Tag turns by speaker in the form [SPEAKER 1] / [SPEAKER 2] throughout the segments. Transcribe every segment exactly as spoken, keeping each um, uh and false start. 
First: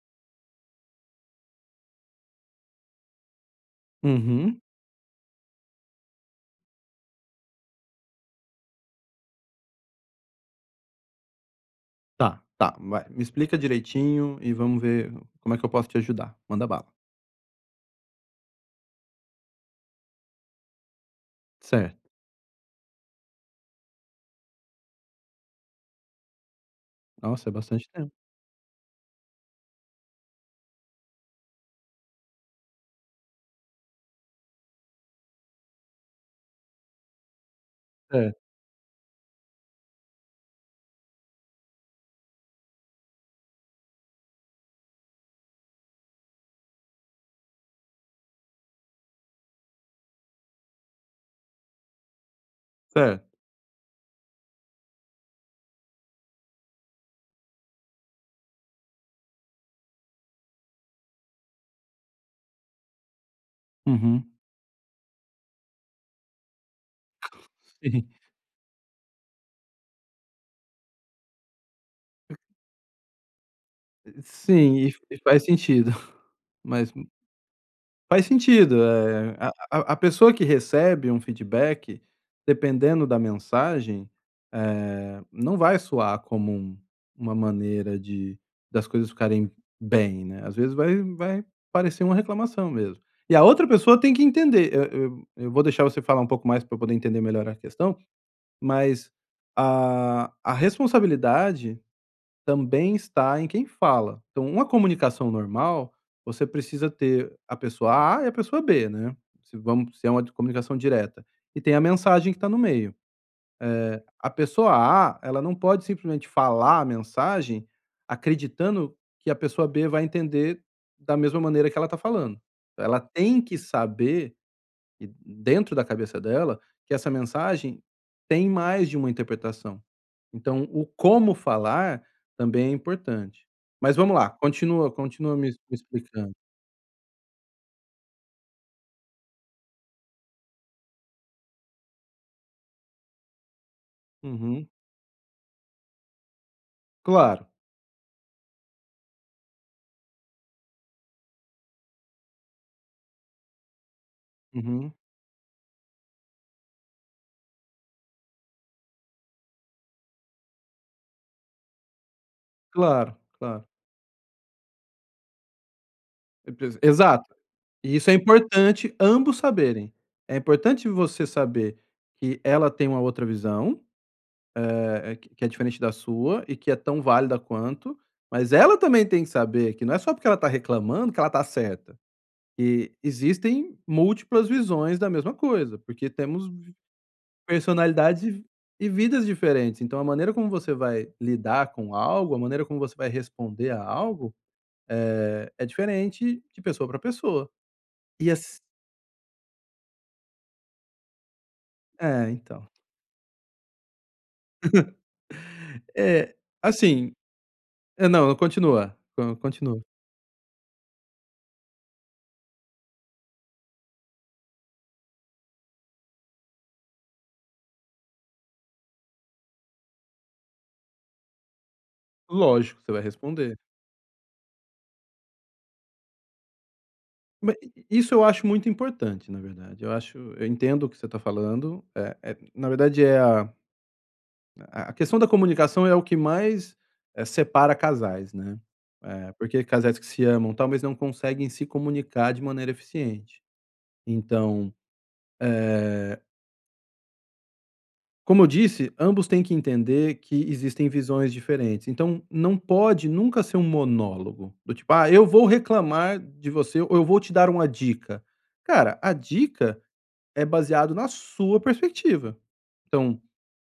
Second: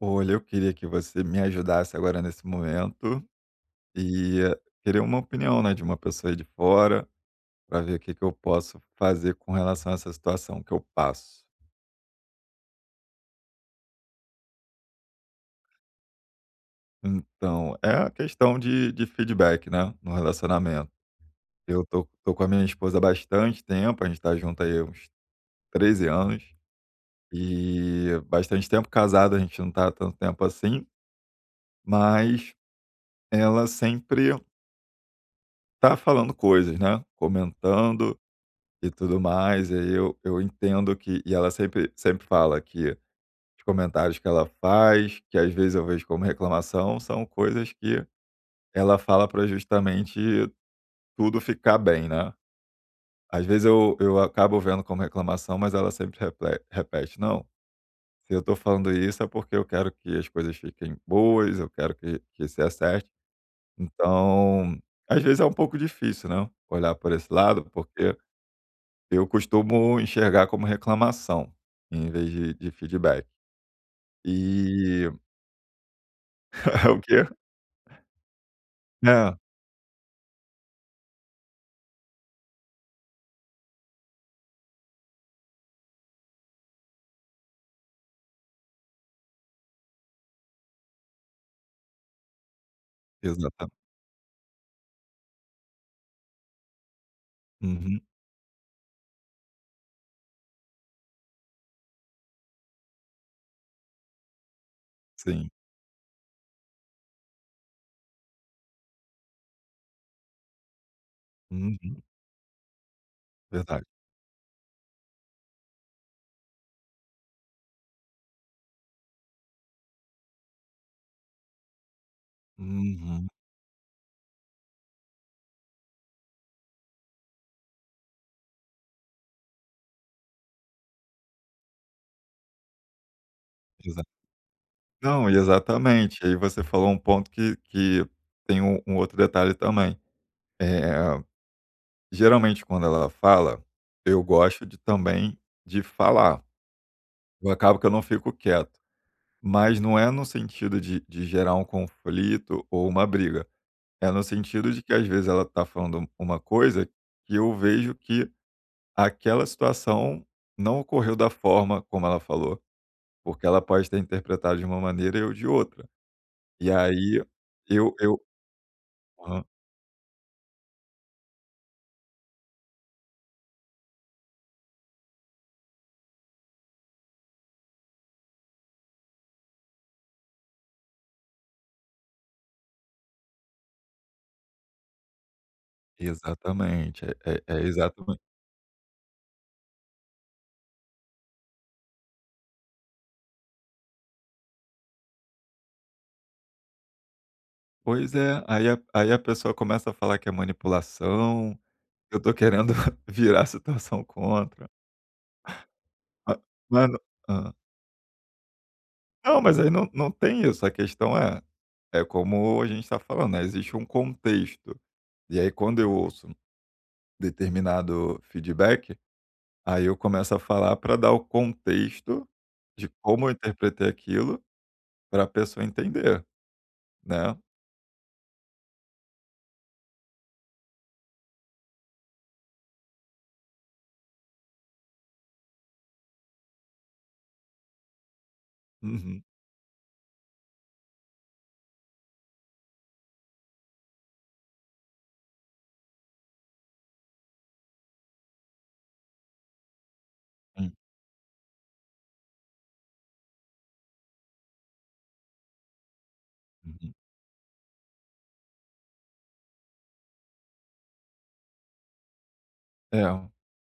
[SPEAKER 1] Olha, eu queria que você me ajudasse agora nesse momento. E
[SPEAKER 2] Uhum.
[SPEAKER 1] queria uma opinião, né, de uma pessoa de fora, pra ver que que eu posso fazer com relação a essa situação que eu passo.
[SPEAKER 2] Tá, tá. Vai, me explica direitinho e vamos ver como é que eu posso te ajudar. Manda bala.
[SPEAKER 1] Então, é a questão de de feedback, né? No relacionamento. Eu tô
[SPEAKER 2] Certo.
[SPEAKER 1] tô com a minha esposa há bastante tempo, a gente tá junto aí há uns treze anos.
[SPEAKER 2] Nossa, é bastante tempo.
[SPEAKER 1] E, bastante tempo casado a gente não tá há tanto tempo assim. Mas ela sempre tá falando coisas, né? Comentando
[SPEAKER 2] É.
[SPEAKER 1] e tudo mais. E aí eu eu entendo que e ela sempre sempre fala que os comentários que ela faz, que às vezes eu vejo como reclamação, são coisas que ela fala pra justamente tudo ficar bem, né?
[SPEAKER 2] Certo.
[SPEAKER 1] Às vezes eu eu acabo vendo como reclamação, mas ela sempre reple repete: "Não, se eu tô falando isso é porque eu quero que as coisas fiquem boas, eu quero que que se acertem".
[SPEAKER 2] Uhum.
[SPEAKER 1] Então às vezes é um pouco difícil, né, olhar por esse lado,
[SPEAKER 2] Sim.
[SPEAKER 1] porque eu costumo enxergar como reclamação, em vez de de feedback.
[SPEAKER 2] E e sim, e f
[SPEAKER 1] E
[SPEAKER 2] faz sentido. Mas
[SPEAKER 1] O
[SPEAKER 2] m
[SPEAKER 1] quê?
[SPEAKER 2] Faz sentido.
[SPEAKER 1] É.
[SPEAKER 2] Eh, a a a pessoa que recebe um feedback, dependendo da mensagem, eh, não vai soar como uma maneira de das coisas ficarem bem, né? Às vezes vai vai parecer uma reclamação mesmo. E a outra
[SPEAKER 1] Exata
[SPEAKER 2] pessoa tem que entender. Eu eu eu vou deixar você falar um pouco mais pra eu poder entender melhor a questão,
[SPEAKER 1] Uhum.
[SPEAKER 2] mas a a responsabilidade também está em quem fala. Então uma comunicação
[SPEAKER 1] Sim.
[SPEAKER 2] normal, você precisa ter a pessoa A e a pessoa B, né? Se vamos se é uma comunicação direta. E tem a
[SPEAKER 1] Uhum.
[SPEAKER 2] mensagem que tá no meio.
[SPEAKER 1] Verdade.
[SPEAKER 2] Eh, a pessoa A, ela não pode simplesmente falar a mensagem, acreditando que a pessoa B vai entender da mesma maneira que ela tá falando. Ela
[SPEAKER 1] Uhum.
[SPEAKER 2] tem que saber e dentro da cabeça dela, que essa mensagem tem mais de uma interpretação. Então, o como falar também é importante. Mas
[SPEAKER 1] Exa
[SPEAKER 2] vamos lá, continua
[SPEAKER 1] não,
[SPEAKER 2] continua
[SPEAKER 1] e
[SPEAKER 2] me me
[SPEAKER 1] exatamente.
[SPEAKER 2] explicando.
[SPEAKER 1] Aí você falou um ponto que que tem um um outro detalhe também. Eh, geralmente quando ela fala, eu gosto
[SPEAKER 2] Uhum.
[SPEAKER 1] de também de falar.
[SPEAKER 2] Claro.
[SPEAKER 1] Eu acabo que eu não fico quieto, mas não é no sentido de de gerar um conflito ou uma briga. É no sentido de que
[SPEAKER 2] Uhum.
[SPEAKER 1] às vezes ela tá falando um uma coisa que eu vejo que aquela situação não ocorreu da forma como ela falou.
[SPEAKER 2] Claro,
[SPEAKER 1] Porque ela
[SPEAKER 2] claro.
[SPEAKER 1] pode ter interpretado de uma maneira e eu de outra. E
[SPEAKER 2] Certeza
[SPEAKER 1] aí,
[SPEAKER 2] Exato.
[SPEAKER 1] eu
[SPEAKER 2] E isso é
[SPEAKER 1] eu
[SPEAKER 2] importante ambos
[SPEAKER 1] Aham.
[SPEAKER 2] saberem. É importante você saber que ela tem uma outra visão, eh, q que é diferente da sua, e que é tão válida quanto, mas ela também tem que saber que não é só porque ela tá reclamando que ela tá certa. E existem múltiplas visões da mesma coisa, porque temos vi
[SPEAKER 1] Exatamente. É é exatame
[SPEAKER 2] personalidades e e vidas diferentes. Então a maneira como você vai lidar com algo, a maneira como você vai responder a algo, eh, é diferente de pessoa pra pessoa.
[SPEAKER 1] Pois
[SPEAKER 2] E
[SPEAKER 1] é!
[SPEAKER 2] as
[SPEAKER 1] Aí a aí a pessoa começa a falar que é manipulação, que eu
[SPEAKER 2] É,
[SPEAKER 1] tô
[SPEAKER 2] então
[SPEAKER 1] querendo virar situação contra.
[SPEAKER 2] É,
[SPEAKER 1] Ah, mas não
[SPEAKER 2] assim
[SPEAKER 1] Hã.
[SPEAKER 2] é, não, continua, co
[SPEAKER 1] Não, mas aí
[SPEAKER 2] continua.
[SPEAKER 1] não não tem isso. A questão é é como a gente tá falando, né, existe um contexto. E aí, quando eu ouço determinado feedback, aí eu começo a falar pra dar o contexto
[SPEAKER 2] Lógico,
[SPEAKER 1] de
[SPEAKER 2] você vai
[SPEAKER 1] como eu
[SPEAKER 2] responder.
[SPEAKER 1] interpretei aquilo, para a pessoa entender, né?
[SPEAKER 2] Ma i i isso eu acho muito importante, na verdade. Eu acho eu entendo o que você tá falando. Eh eh, na verdade, é a a a a questão da comunicação é o que mais, eh, separa casais, né?
[SPEAKER 1] Uhum.
[SPEAKER 2] Eh, porque casais que se amam talvez não conseguem se comunicar de maneira eficiente. Então, eh Como eu disse, ambos têm que entender que
[SPEAKER 1] Hum.
[SPEAKER 2] existem visões diferentes. Então, não pode nunca ser um monólogo. Do tipo: "Ah, eu vou reclamar de você ou
[SPEAKER 1] Uhum.
[SPEAKER 2] eu vou te dar uma dica". Cara, a dica é baseado na sua perspectiva, então
[SPEAKER 1] É.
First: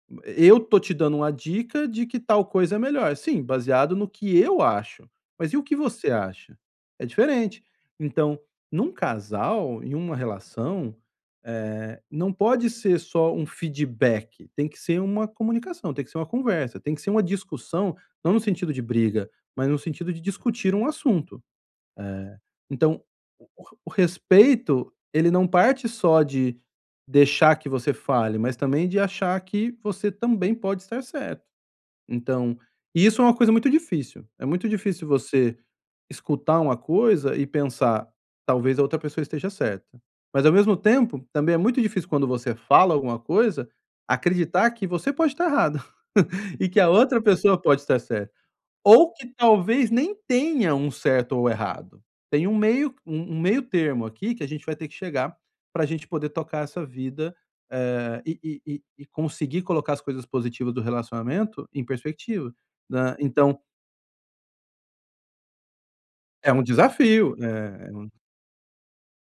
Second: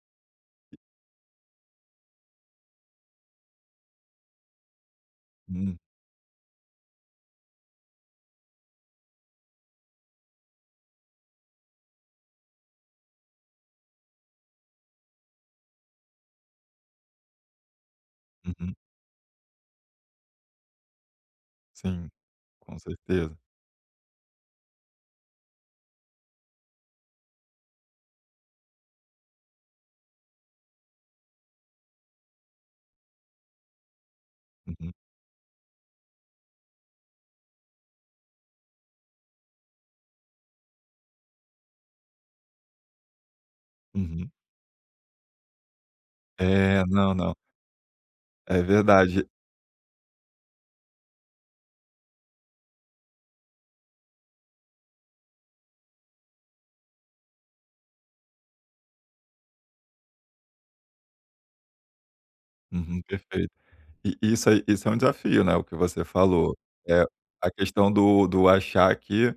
[SPEAKER 2] m m eh, "eu tô te dando uma dica de que tal coisa é melhor". "Sim, baseado no que eu acho, mas e o que
[SPEAKER 1] Hum.
[SPEAKER 2] você acha?". É diferente. Então, num casal, em uma relação, eh, não pode ser só um feedback. Tem que ser uma comunicação, tem que ser uma conversa, tem que ser uma discussão, não no sentido
[SPEAKER 1] Uhum.
[SPEAKER 2] de briga, mas no sentido de discutir um assunto.
[SPEAKER 1] Sim,
[SPEAKER 2] Eh,
[SPEAKER 1] com
[SPEAKER 2] então,
[SPEAKER 1] certeza.
[SPEAKER 2] o o re o respeito, ele não parte só de deixar que você fale, mas também de achar que você também pode estar certo. Então, isso é uma coisa muito difícil, é muito
[SPEAKER 1] Uhum.
[SPEAKER 2] difícil você escutar uma coisa e pensar: "Talvez a outra pessoa esteja certa". Mas, ao mesmo tempo, também é muito difícil quando você fala alguma coisa,
[SPEAKER 1] Uhum.
[SPEAKER 2] acreditar que você pode tá errado, e que
[SPEAKER 1] É,
[SPEAKER 2] a
[SPEAKER 1] não,
[SPEAKER 2] outra
[SPEAKER 1] não.
[SPEAKER 2] pessoa pode estar certa.
[SPEAKER 1] É
[SPEAKER 2] Ou
[SPEAKER 1] verdade.
[SPEAKER 2] que talvez nem tenha um certo ou errado. Tem um meio u um meio termo aqui que a gente vai ter que chegar pra gente poder tocar essa vida, eh, e e e e conseguir colocar as coisas positiva do relacionamento em perspectiva,
[SPEAKER 1] Uhum,
[SPEAKER 2] né.
[SPEAKER 1] perfeito.
[SPEAKER 2] Então
[SPEAKER 1] E e isso aí isso é um desafio, né? O que você
[SPEAKER 2] É
[SPEAKER 1] falou,
[SPEAKER 2] um
[SPEAKER 1] eh,
[SPEAKER 2] desafio,
[SPEAKER 1] a
[SPEAKER 2] né? É
[SPEAKER 1] questão
[SPEAKER 2] um
[SPEAKER 1] do do achar que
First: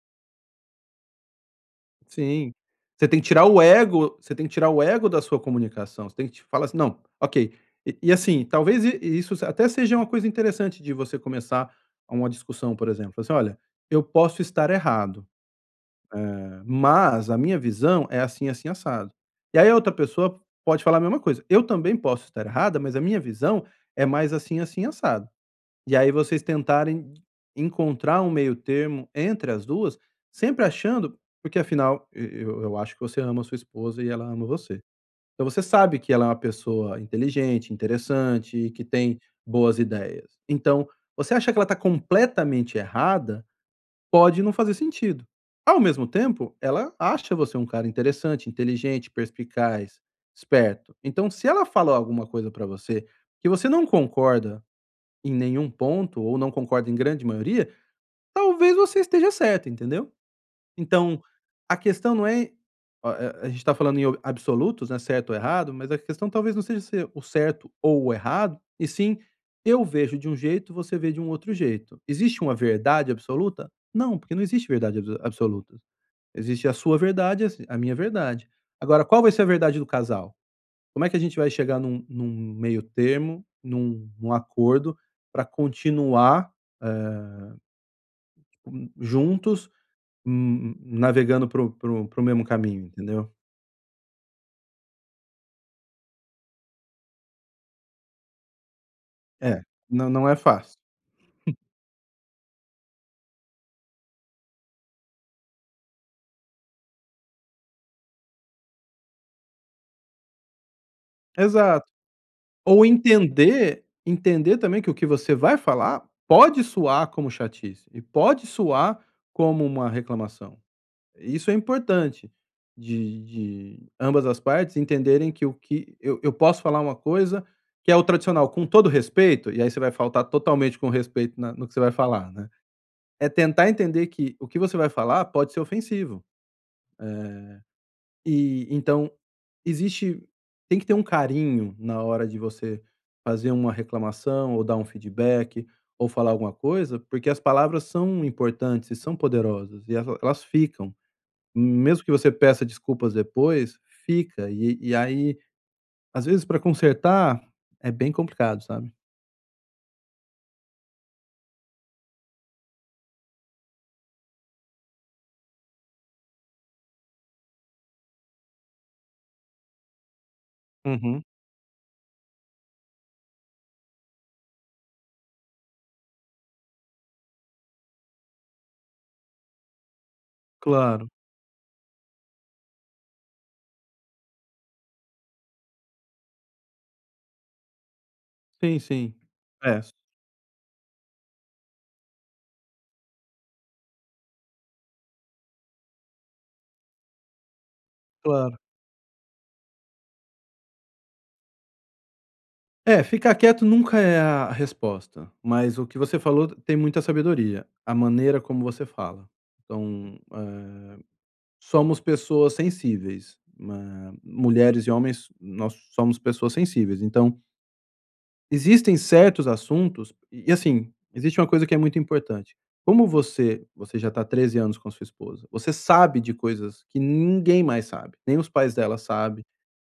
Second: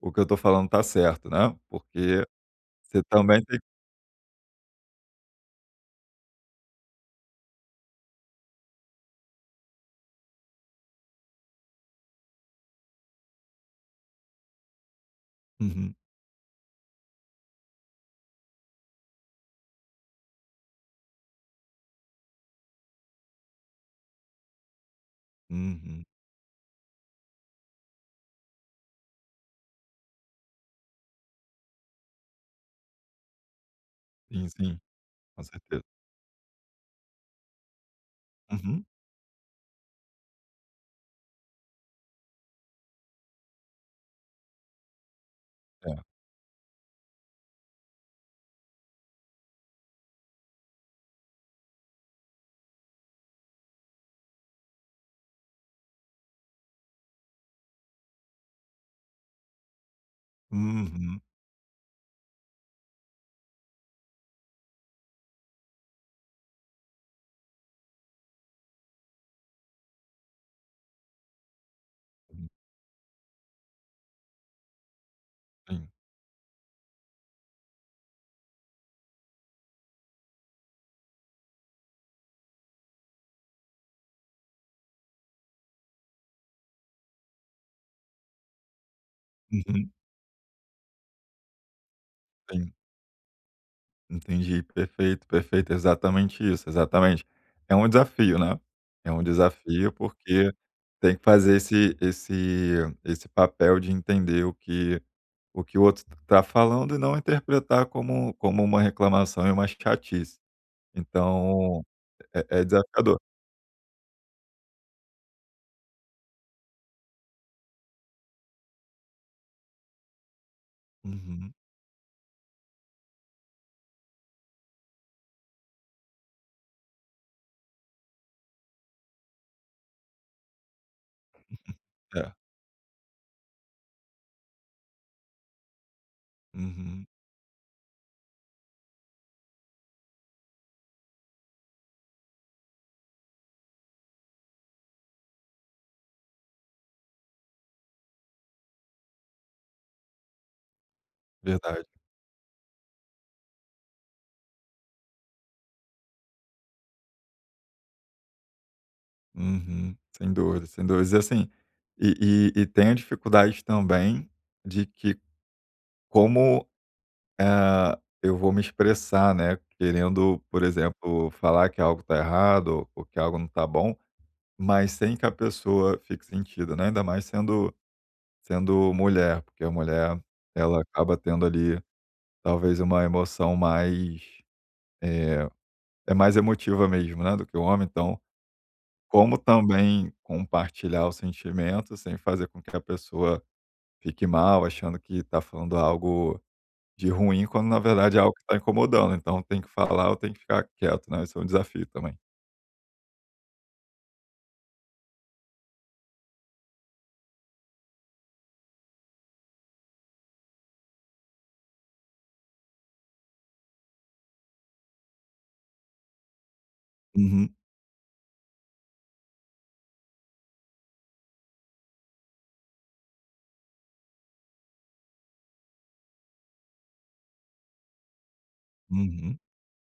[SPEAKER 1] o que eu tô falando tá certo, né, porque
[SPEAKER 2] Sim.
[SPEAKER 1] você
[SPEAKER 2] Você tem que
[SPEAKER 1] também
[SPEAKER 2] tirar
[SPEAKER 1] tem
[SPEAKER 2] o ego você tem que tirar o ego da sua comunicação, você tem que te falar assim: "Não, ok". E e, assim, talvez i isso se até seja uma coisa interessante de você começar uma discussão, por exemplo, assim: "Olha, eu posso estar errado,
[SPEAKER 1] Uhum.
[SPEAKER 2] eh, mas a minha visão é assim, assim, assado". E aí a outra pessoa pode falar a mesma coisa: "Eu também posso estar errada, mas a minha visão é mais assim, assim, assado". E
[SPEAKER 1] Uhum.
[SPEAKER 2] aí vocês tentarem d encontrar um meio termo entre as duas, sempre achando porque afinal e eu eu acho que você ama a sua esposa e ela ama
[SPEAKER 1] Sim,
[SPEAKER 2] você.
[SPEAKER 1] sim.
[SPEAKER 2] Então,
[SPEAKER 1] Com
[SPEAKER 2] você
[SPEAKER 1] certeza.
[SPEAKER 2] sabe que ela é uma pessoa inteligente, interessante, que
[SPEAKER 1] Uhum.
[SPEAKER 2] tem boas ideias. Então, você acha que ela tá completamente errada? Pode não fazer sentido. Ao
[SPEAKER 1] É.
[SPEAKER 2] mesmo tempo, ela acha você um cara interessante, inteligente, perspicaz, esperto. Então, se ela falou alguma coisa pra você, que você não concorda em nenhum ponto ou não concorda em grande maioria, talvez você esteja certo, entendeu?
[SPEAKER 1] Uhum.
[SPEAKER 2] Então, a questão não é o a a gente tá falando em absolutos, né, certo ou errado, mas a questão talvez não seja ser o certo ou o errado e sim: "Eu vejo de um jeito e você vê de um outro jeito". Existe
[SPEAKER 1] Hum.
[SPEAKER 2] uma verdade absoluta? Não, porque não existe verdade abso absoluta.
[SPEAKER 1] Sim.
[SPEAKER 2] Existe a sua verdade, a si a minha verdade. Agora qual vai ser a verdade do casal? Como é que a gente vai chegar num num meio termo, num num acordo pra continuar, eh hum, juntos,
[SPEAKER 1] Uhum.
[SPEAKER 2] hum, navegando para o para o para o mesmo
[SPEAKER 1] Sim.
[SPEAKER 2] caminho, entendeu?
[SPEAKER 1] Entendi. Perfeito, perfeito. Exatamente isso, exatamente. É um desafio, né? É um
[SPEAKER 2] É,
[SPEAKER 1] desafio,
[SPEAKER 2] não, não é
[SPEAKER 1] porque
[SPEAKER 2] fácil.
[SPEAKER 1] tem que fazer esse esse esse papel de entender o que o que o outro está falando e não interpretar como como uma reclamação e uma chatice. Então,
[SPEAKER 2] Exato.
[SPEAKER 1] é é
[SPEAKER 2] Ou
[SPEAKER 1] desafiador.
[SPEAKER 2] entender entender também que o que você vai falar pode soar como chatice e pode soar como uma reclamação. Isso
[SPEAKER 1] Uhum.
[SPEAKER 2] é importante de de ambas as partes entenderem que o que eu eu posso falar uma coisa que é o tradicional, com todo o respeito, e aí você vai faltar totalmente com o respeito na no que você vai falar,
[SPEAKER 1] É.
[SPEAKER 2] né. É tentar entender que o que você vai falar pode ser ofensivo.
[SPEAKER 1] Uhum.
[SPEAKER 2] Eh, e então, existe tem que ter um carinho na hora de você fazer uma reclamação ou dar um feedback ou falar alguma coisa, porque as palavras são importantes e são poderosas. E el elas ficam,
[SPEAKER 1] Verdade.
[SPEAKER 2] mesmo que você peça desculpas depois, fica e e aí, às vezes, pra consertar é bem complicado, sabe?
[SPEAKER 1] Uhum. Sem dúvidas, sem dúvidas. E assim, e e e tenho dificuldade também, de que como, hã, eu vou me expressar, né. Querendo, por
[SPEAKER 2] Uhum.
[SPEAKER 1] exemplo, falar que algo tá errado ou que algo não tá bom, mas sem que a pessoa fique sentida, né. Ainda mais sendo sendo mulher, porque a mulher ela
[SPEAKER 2] Claro.
[SPEAKER 1] acaba tendo ali, talvez, uma emoção mais, eh, é mais emotiva mesmo, né, do que o homem. Então,
[SPEAKER 2] Sim, sim.
[SPEAKER 1] como
[SPEAKER 2] É su
[SPEAKER 1] também compartilhar os sentimentos, sem fazer com que a pessoa fique mal, achando que tá falando algo de ruim, quando na verdade é algo que tá
[SPEAKER 2] Claro.
[SPEAKER 1] incomodando. Então, tem que falar ou tem que ficar quieto, né, esse é um desafio também.
[SPEAKER 2] É, ficar quieto nunca é a resposta, mas o que você falou tem muita sabedoria, a maneira como você fala. Então, eh, somos pessoas sensíveis, hã, mulheres e homens, nós somos pessoas sensíveis. Então
[SPEAKER 1] Uhum.
[SPEAKER 2] existem certos assuntos e assim, existe uma coisa que é muito importante. Como você você já tá há treze anos com a sua esposa, você sabe de coisas que ninguém mais sabe, nem os pais dela
[SPEAKER 1] Uhum.
[SPEAKER 2] sabem,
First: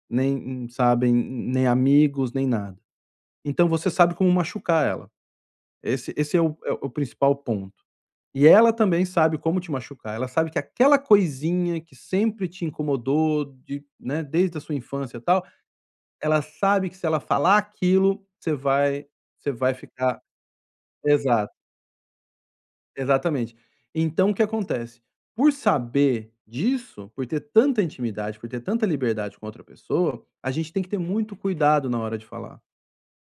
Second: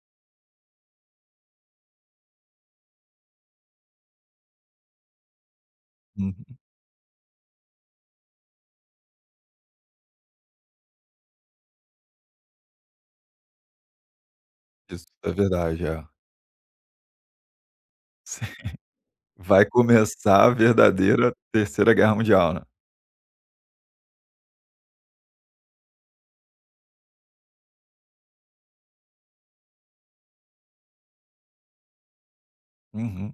[SPEAKER 2] nem m sabem, mm nem amigos, nem nada. Então, você sabe como machucar ela. Esse esse é
[SPEAKER 1] Uhum.
[SPEAKER 2] o é o principal ponto. E ela também sabe como te machucar, ela sabe que aquela coisinha que sempre te incomodou de né, desde a sua
[SPEAKER 1] Isso
[SPEAKER 2] infância,
[SPEAKER 1] é
[SPEAKER 2] tal,
[SPEAKER 1] verdade. É.
[SPEAKER 2] ela sabe que se ela falar aquilo
[SPEAKER 1] Sim.
[SPEAKER 2] você vai você
[SPEAKER 1] Vai
[SPEAKER 2] vai ficar
[SPEAKER 1] começar a verdadeira
[SPEAKER 2] exato.
[SPEAKER 1] terceira guerra mundial, né.
[SPEAKER 2] Exatamente. Então, o que acontece? Por saber disso, por ter tanta intimidade, por ter tanta liberdade com a outra pessoa, a gente tem que ter muito cuidado na hora de falar.
[SPEAKER 1] Uhum.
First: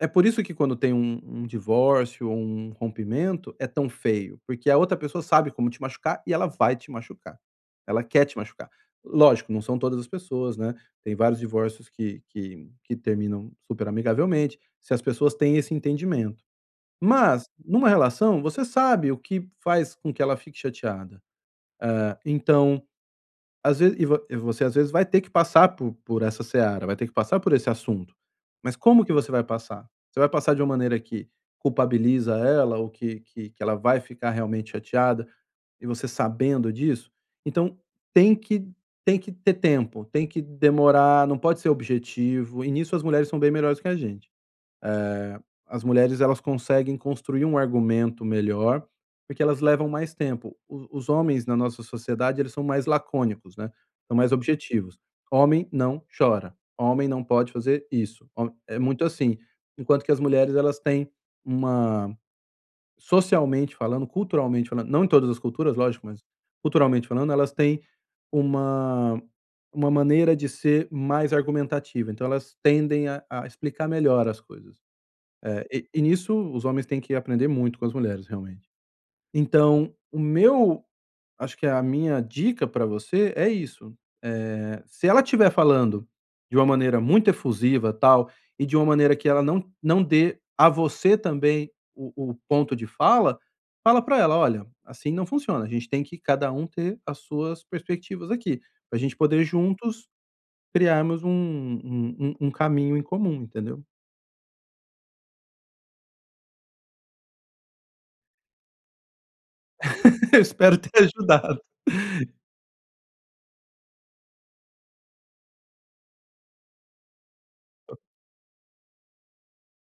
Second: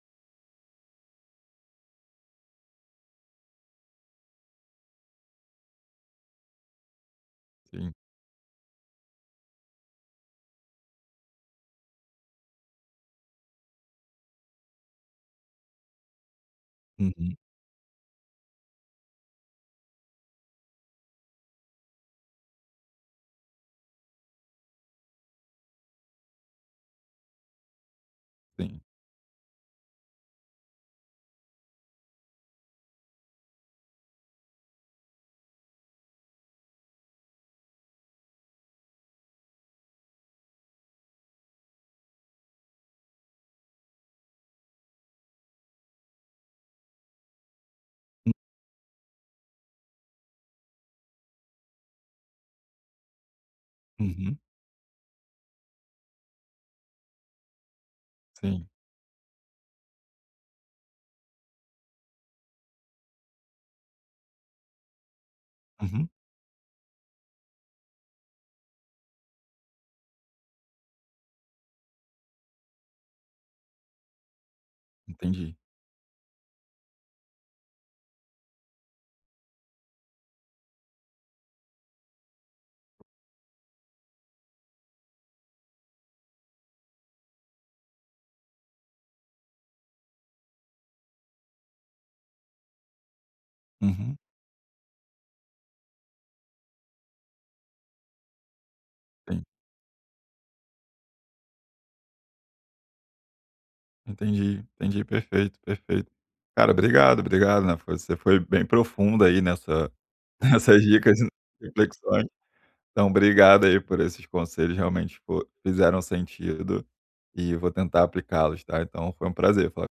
[SPEAKER 2] É por isso que quando tem um um divórcio ou um rompimento é tão feio, porque a outra pessoa sabe como te machucar e ela vai te machucar,
[SPEAKER 1] Sim.
[SPEAKER 2] ela quer te machucar. Lógico, não são todas as pessoas, né, tem vários divórcios que que que terminam super amigavelmente, se as pessoas têm esse entendimento.
[SPEAKER 1] Uhum.
[SPEAKER 2] Mas, numa relação, você sabe o que faz com que ela fique chateada, eh, então às veze e vo e você às vezes vai ter que passar por por essa seara, vai ter que passar por esse assunto. Mas,
[SPEAKER 1] Sim.
[SPEAKER 2] como que você vai passar? Você vai passar de uma maneira que culpabiliza ela ou que que que ela vai ficar realmente chateada? E você sabendo disso? Então tem que tem que ter tempo, tem que demorar, não pode ser objetivo, e nisso as mulheres são bem melhores que a gente. Eh, as mulheres, elas conseguem construir um argumento
[SPEAKER 1] Hum.
[SPEAKER 2] melhor, porque elas levam mais tempo. Os os homens na nossa sociedade, eles são mais lacônicos. né? São mais
[SPEAKER 1] Uhum.
[SPEAKER 2] objetivos. Homem não chora, homem não pode fazer isso, hom
[SPEAKER 1] Sim.
[SPEAKER 2] é muito assim, enquanto que as mulheres elas têm uma socialmente falando, culturalmente falando, não em todas as culturas lógico,
[SPEAKER 1] Uhum.
[SPEAKER 2] mas culturalmente falando elas têm uma uma maneira de ser mais argumentativa, então elas tendem a a explicar melhor as coisas.
[SPEAKER 1] Entendi.
[SPEAKER 2] Eh, e e nisso os homens têm que aprender muito com as mulheres realmente. Então, o meu acho que a minha dica pra você é isso. Eh, se ela estiver falando de uma maneira muito efusiva, tal, e de uma maneira que ela não não dê a você também o o ponto de fala, fala
[SPEAKER 1] Uhum.
[SPEAKER 2] pra ela: "Olha, assim não funciona, a gente tem que cada um ter as suas perspectivas aqui, pra gente poder,
[SPEAKER 1] Sim.
[SPEAKER 2] juntos, criarmos um um um um caminho em comum." Entendeu?
[SPEAKER 1] Entendi, entendi. Perfeito, perfeito. Cara, obrigado. Obrigado, né, você foi bem profundo aí nessa
[SPEAKER 2] Eu espero
[SPEAKER 1] nessas
[SPEAKER 2] ter
[SPEAKER 1] dicas e
[SPEAKER 2] ajudado.
[SPEAKER 1] reflexões. Então, obrigado aí por esses conselhos, realmente fo fizeram sentido e vou tentar aplicá-los, tá? Então, foi um prazer falar